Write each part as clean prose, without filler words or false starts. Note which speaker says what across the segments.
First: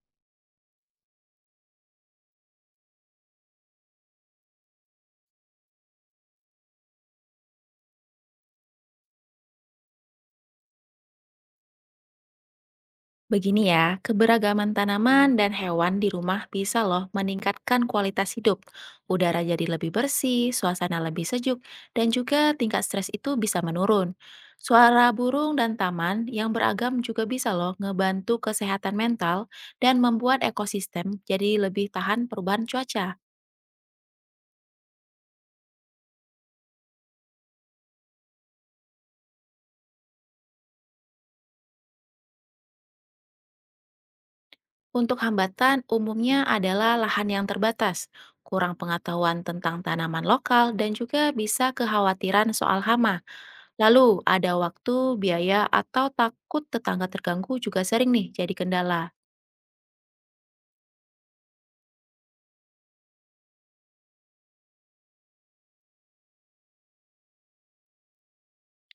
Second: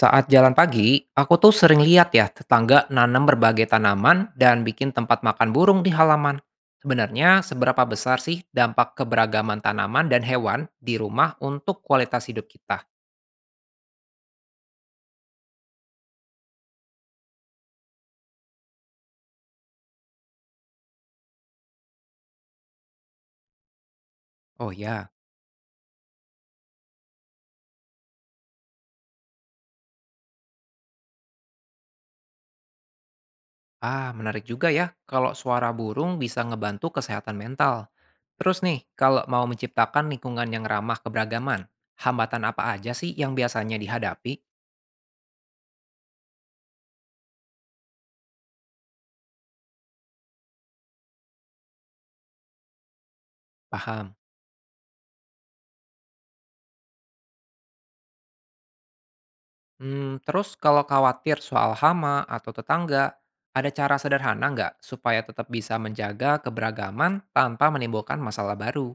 Speaker 1: Saat jalan pagi, aku tuh sering lihat ya tetangga nanam berbagai tanaman dan bikin tempat makan burung di halaman. Sebenarnya seberapa besar sih dampak keberagaman tanaman dan hewan di rumah untuk kualitas hidup kita?
Speaker 2: Begini ya, keberagaman tanaman dan hewan di rumah bisa loh meningkatkan kualitas hidup. Udara jadi lebih bersih, suasana lebih sejuk, dan juga tingkat stres itu bisa menurun.
Speaker 1: Oh ya,
Speaker 2: Suara burung dan taman yang beragam juga bisa loh ngebantu kesehatan mental dan membuat ekosistem jadi lebih tahan perubahan cuaca.
Speaker 1: ah menarik juga ya kalau suara burung bisa ngebantu kesehatan mental. Terus nih, kalau mau menciptakan lingkungan yang ramah keberagaman, hambatan apa aja sih yang biasanya dihadapi?
Speaker 2: Untuk hambatan, umumnya adalah lahan yang terbatas, kurang pengetahuan tentang tanaman lokal, dan juga bisa kekhawatiran soal hama. Lalu,
Speaker 1: Paham.
Speaker 2: ada waktu, biaya, atau takut tetangga terganggu juga sering nih jadi kendala.
Speaker 1: Terus kalau khawatir soal hama atau tetangga, ada cara sederhana nggak supaya tetap bisa menjaga keberagaman tanpa menimbulkan masalah baru?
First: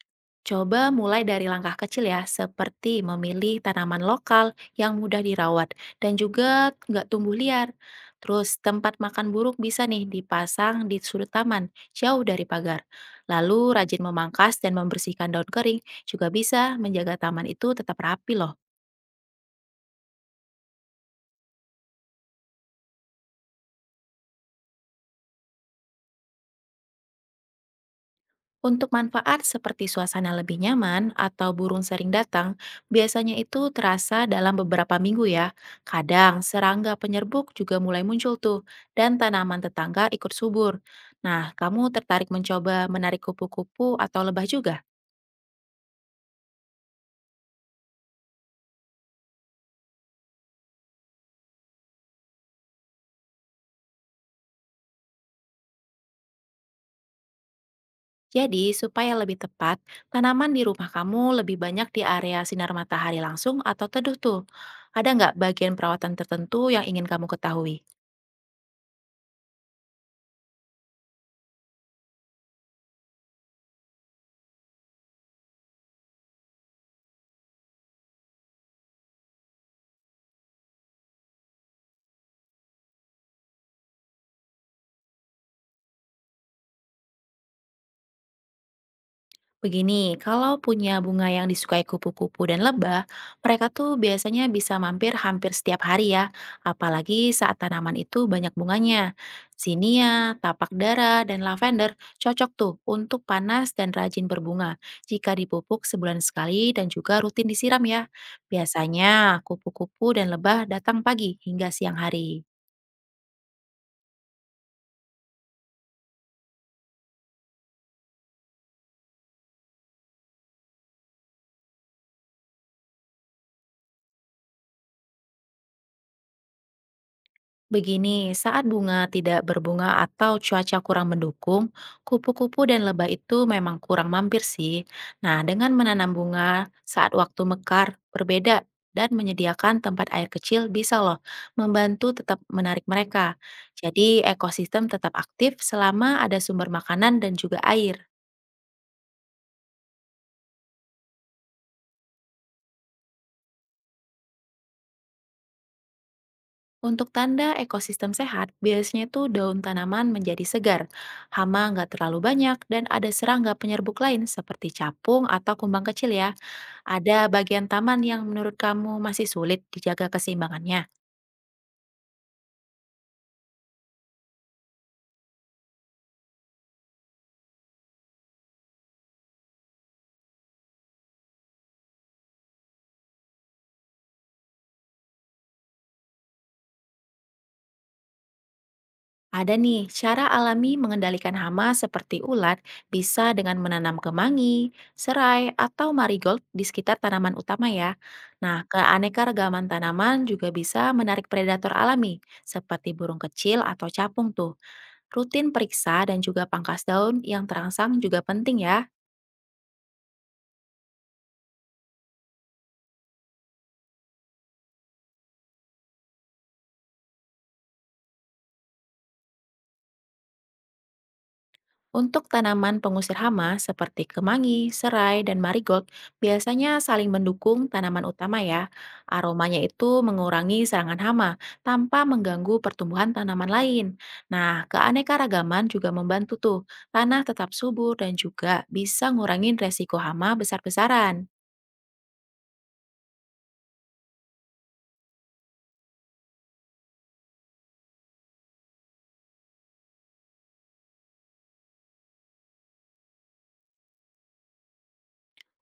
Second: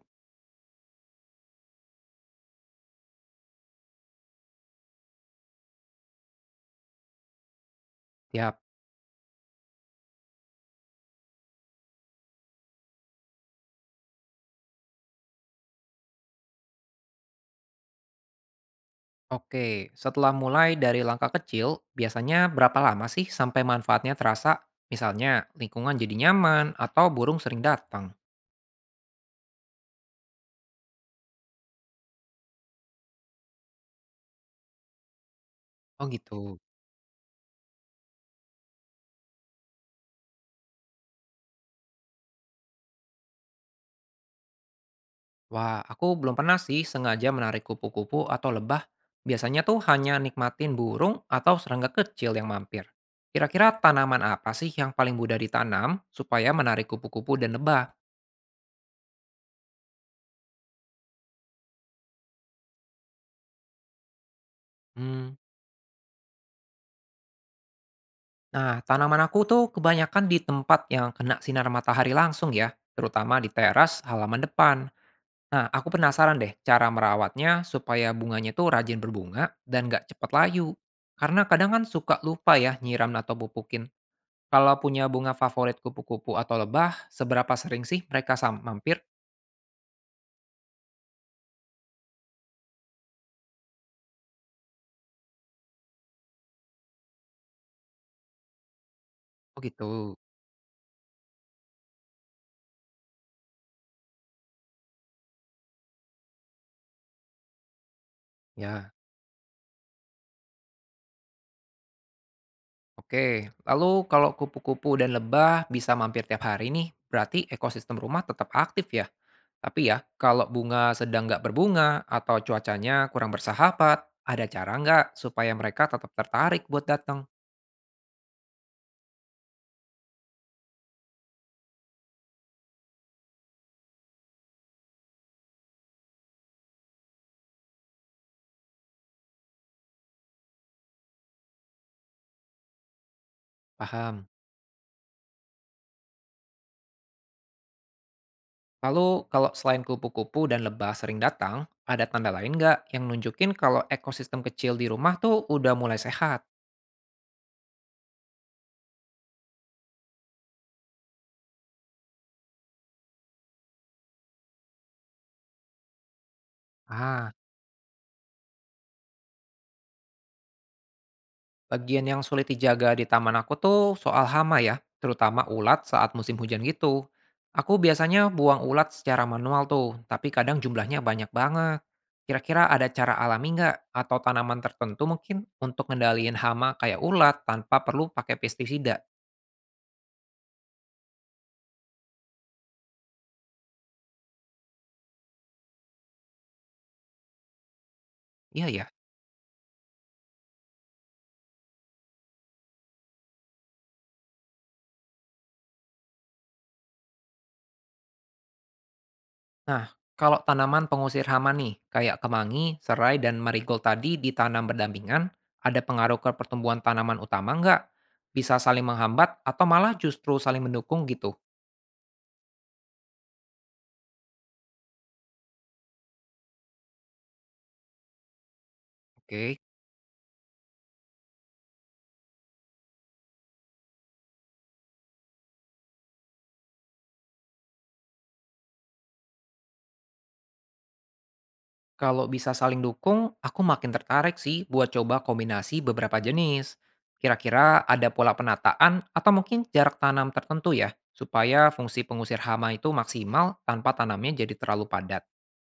Speaker 2: Coba mulai dari langkah kecil ya, seperti memilih tanaman lokal yang mudah dirawat dan juga nggak tumbuh liar. Terus
Speaker 1: Tiap.
Speaker 2: tempat makan buruk bisa nih dipasang di sudut taman, jauh dari pagar. Lalu rajin memangkas dan membersihkan daun kering juga bisa menjaga taman itu tetap rapi loh.
Speaker 1: Oke, setelah mulai dari langkah kecil, biasanya berapa lama sih sampai manfaatnya terasa? Misalnya, lingkungan jadi nyaman atau burung sering datang.
Speaker 2: Untuk manfaat seperti suasana lebih nyaman atau burung sering datang, biasanya itu terasa dalam beberapa minggu ya.
Speaker 1: Oh
Speaker 2: Kadang
Speaker 1: gitu.
Speaker 2: serangga penyerbuk juga mulai muncul tuh, dan tanaman tetangga ikut subur. Nah, kamu tertarik mencoba menarik kupu-kupu atau lebah juga?
Speaker 1: Wah, aku belum pernah sih sengaja menarik kupu-kupu atau lebah. Biasanya tuh hanya nikmatin burung atau serangga kecil yang mampir. Kira-kira tanaman apa sih yang paling mudah ditanam supaya menarik kupu-kupu dan lebah?
Speaker 2: Jadi, supaya lebih tepat, tanaman di rumah kamu lebih banyak di area sinar matahari langsung atau teduh tuh. Ada nggak
Speaker 1: Hmm.
Speaker 2: bagian perawatan tertentu yang ingin kamu ketahui?
Speaker 1: Nah, tanaman aku tuh kebanyakan di tempat yang kena sinar matahari langsung ya, terutama di teras halaman depan. Nah, aku penasaran deh cara merawatnya supaya bunganya tuh rajin berbunga dan nggak cepat layu. Karena kadang kan suka lupa ya nyiram atau pupukin. Kalau punya bunga favorit kupu-kupu atau lebah, seberapa sering sih mereka sam mampir?
Speaker 2: Begini, kalau punya bunga yang disukai kupu-kupu dan lebah, mereka tuh biasanya bisa mampir hampir setiap hari ya, apalagi saat tanaman itu banyak bunganya.
Speaker 1: Oh gitu,
Speaker 2: Sinia, tapak dara, dan lavender cocok tuh untuk panas dan rajin berbunga jika dipupuk sebulan sekali dan juga rutin disiram ya.
Speaker 1: ya.
Speaker 2: Biasanya kupu-kupu dan lebah datang pagi hingga siang hari.
Speaker 1: Oke, lalu kalau kupu-kupu dan lebah bisa mampir tiap hari nih, berarti ekosistem rumah tetap aktif ya. Tapi ya, kalau bunga sedang nggak berbunga atau cuacanya kurang bersahabat, ada cara nggak supaya mereka tetap tertarik buat datang?
Speaker 2: Begini, saat bunga tidak berbunga atau cuaca kurang mendukung, kupu-kupu dan lebah itu memang kurang mampir sih. Nah, dengan menanam bunga saat waktu mekar berbeda dan menyediakan tempat air kecil bisa loh membantu tetap menarik mereka. Jadi,
Speaker 1: Paham.
Speaker 2: ekosistem tetap aktif selama ada sumber makanan dan juga air.
Speaker 1: Lalu kalau selain kupu-kupu dan lebah sering datang, ada tanda lain nggak yang nunjukin kalau ekosistem kecil di rumah tuh udah mulai sehat?
Speaker 2: Untuk tanda ekosistem sehat, biasanya itu daun tanaman menjadi segar, hama nggak terlalu banyak, dan ada serangga penyerbuk lain seperti capung atau kumbang kecil ya. Ada
Speaker 1: Ah,
Speaker 2: bagian taman yang menurut kamu masih sulit dijaga keseimbangannya.
Speaker 1: bagian yang sulit dijaga di taman aku tuh soal hama ya, terutama ulat saat musim hujan gitu. Aku biasanya buang ulat secara manual tuh, tapi kadang jumlahnya banyak banget. Kira-kira ada cara alami nggak atau tanaman tertentu mungkin untuk ngendaliin hama kayak ulat tanpa perlu pakai pestisida?
Speaker 2: Ada nih, cara alami mengendalikan hama seperti ulat bisa dengan menanam kemangi, serai, atau marigold di sekitar tanaman utama ya.
Speaker 1: Iya
Speaker 2: Nah,
Speaker 1: ya.
Speaker 2: keanekaragaman tanaman juga bisa menarik predator alami, seperti burung kecil atau capung tuh. Rutin periksa dan juga pangkas daun yang terangsang juga penting ya.
Speaker 1: Nah, kalau tanaman pengusir hama nih, kayak kemangi, serai, dan marigold tadi ditanam berdampingan, ada pengaruh ke pertumbuhan tanaman utama nggak? Bisa saling menghambat atau malah justru saling mendukung gitu.
Speaker 2: Untuk tanaman pengusir hama seperti kemangi, serai, dan marigold, biasanya saling mendukung tanaman utama ya.
Speaker 1: Oke,
Speaker 2: Aromanya itu mengurangi serangan hama tanpa mengganggu pertumbuhan tanaman lain. Nah, keanekaragaman juga membantu tuh. Tanah tetap subur dan juga bisa ngurangin resiko hama besar-besaran.
Speaker 1: kalau bisa saling dukung, aku makin tertarik sih buat coba kombinasi beberapa jenis. Kira-kira ada pola penataan atau mungkin jarak tanam tertentu ya, supaya fungsi pengusir hama itu maksimal tanpa tanamnya jadi terlalu padat.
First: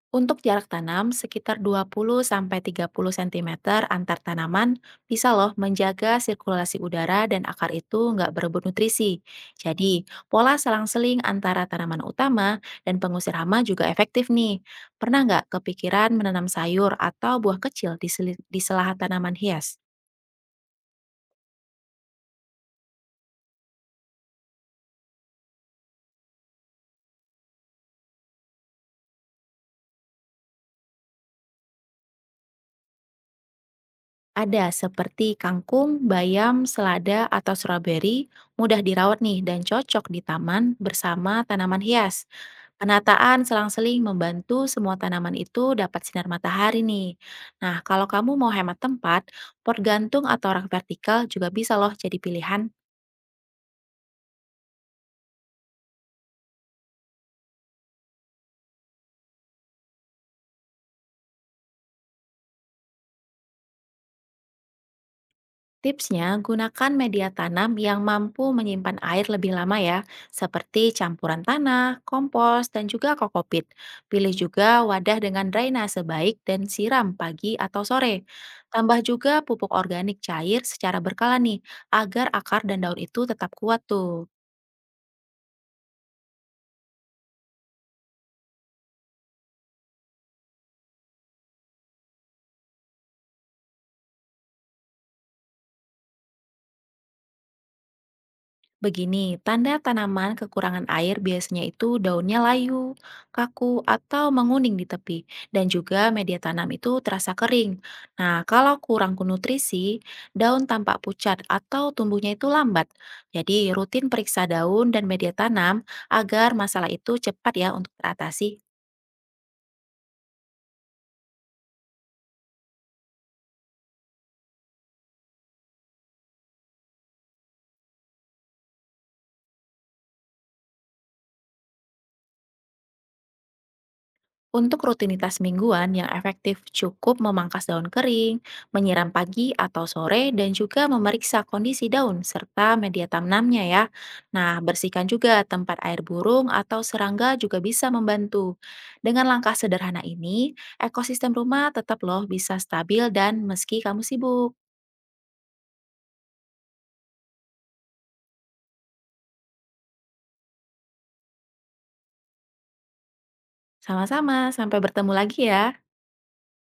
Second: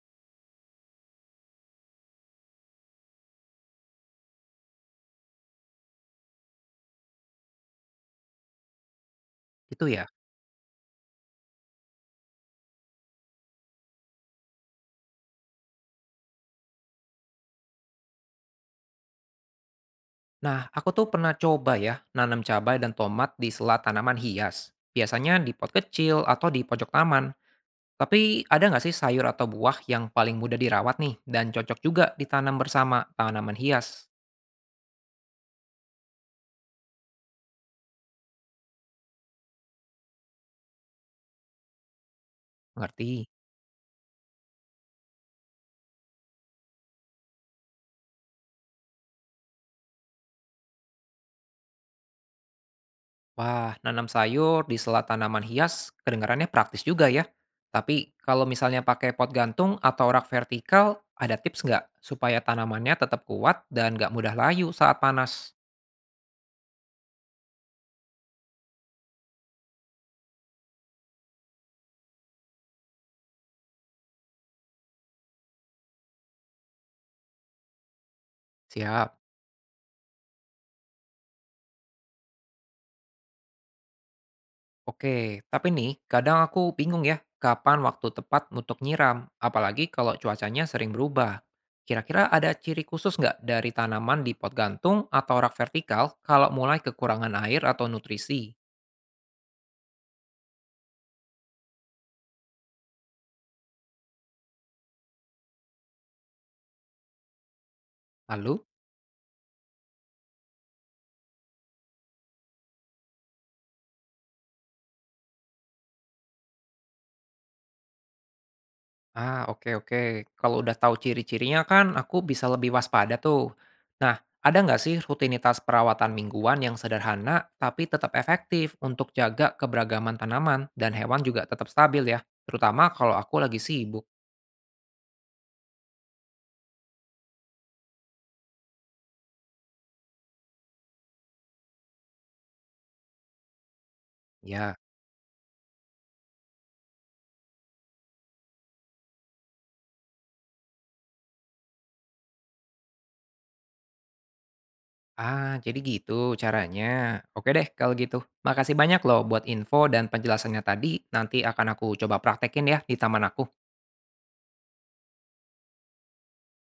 Speaker 2: Untuk jarak tanam sekitar 20-30 cm antar tanaman bisa loh menjaga sirkulasi udara dan akar itu nggak berebut nutrisi.
Speaker 1: Gitu
Speaker 2: Jadi,
Speaker 1: ya.
Speaker 2: pola selang-seling antara tanaman utama dan pengusir hama juga efektif nih. Pernah nggak kepikiran menanam sayur atau buah kecil di, di sela tanaman hias?
Speaker 1: Nah, aku tuh pernah coba ya nanam cabai dan tomat di sela tanaman hias. Biasanya di pot kecil atau di pojok taman. Tapi ada nggak sih sayur atau buah yang paling mudah dirawat nih dan cocok juga ditanam bersama tanaman hias?
Speaker 2: Ada seperti kangkung, bayam, selada, atau strawberry, mudah dirawat nih dan cocok di taman bersama tanaman hias.
Speaker 1: Ngerti?
Speaker 2: Penataan selang-seling membantu semua tanaman itu dapat sinar matahari nih. Nah, kalau kamu mau hemat tempat, pot gantung atau rak vertikal juga bisa loh jadi pilihan.
Speaker 1: Wah, nanam sayur di sela tanaman hias kedengarannya praktis juga ya. Tapi kalau misalnya pakai pot gantung atau rak vertikal, ada tips nggak supaya tanamannya tetap kuat dan nggak mudah layu saat panas?
Speaker 2: Tipsnya, gunakan media tanam yang mampu menyimpan air lebih lama ya, seperti campuran tanah, kompos, dan juga kokopit. Pilih juga wadah dengan drainase baik dan siram pagi atau sore. Tambah
Speaker 1: Siap.
Speaker 2: juga pupuk organik cair secara berkala nih, agar akar dan daun itu tetap kuat tuh.
Speaker 1: Oke, tapi nih kadang aku bingung ya kapan waktu tepat untuk nyiram, apalagi kalau cuacanya sering berubah. Kira-kira ada ciri khusus nggak dari tanaman di pot gantung atau rak vertikal kalau mulai kekurangan air atau nutrisi?
Speaker 2: Begini, tanda tanaman kekurangan air biasanya itu daunnya layu, kaku, atau menguning di tepi, dan juga media tanam itu terasa kering. Nah,
Speaker 1: Lalu?
Speaker 2: kalau kurang nutrisi, daun tampak pucat atau tumbuhnya itu lambat. Jadi, rutin periksa daun dan media tanam agar masalah itu cepat ya untuk teratasi.
Speaker 1: Ah, oke oke. Kalau udah tahu ciri-cirinya kan aku bisa lebih waspada tuh. Nah, ada nggak sih rutinitas perawatan mingguan yang sederhana tapi tetap efektif untuk jaga keberagaman tanaman dan hewan juga tetap stabil ya, terutama kalau aku lagi sibuk.
Speaker 2: Untuk rutinitas mingguan yang efektif cukup memangkas daun kering, menyiram pagi atau sore, dan juga memeriksa kondisi daun serta media tanamnya ya. Nah,
Speaker 1: Ya,
Speaker 2: bersihkan juga tempat air burung atau serangga juga bisa membantu. Dengan langkah sederhana ini, ekosistem rumah tetap loh bisa stabil dan meski kamu sibuk.
Speaker 1: ah jadi gitu caranya. Oke deh kalau gitu. Makasih banyak loh buat info dan penjelasannya tadi. Nanti akan aku coba praktekin ya di taman aku.
Speaker 2: Sama-sama, sampai bertemu lagi ya.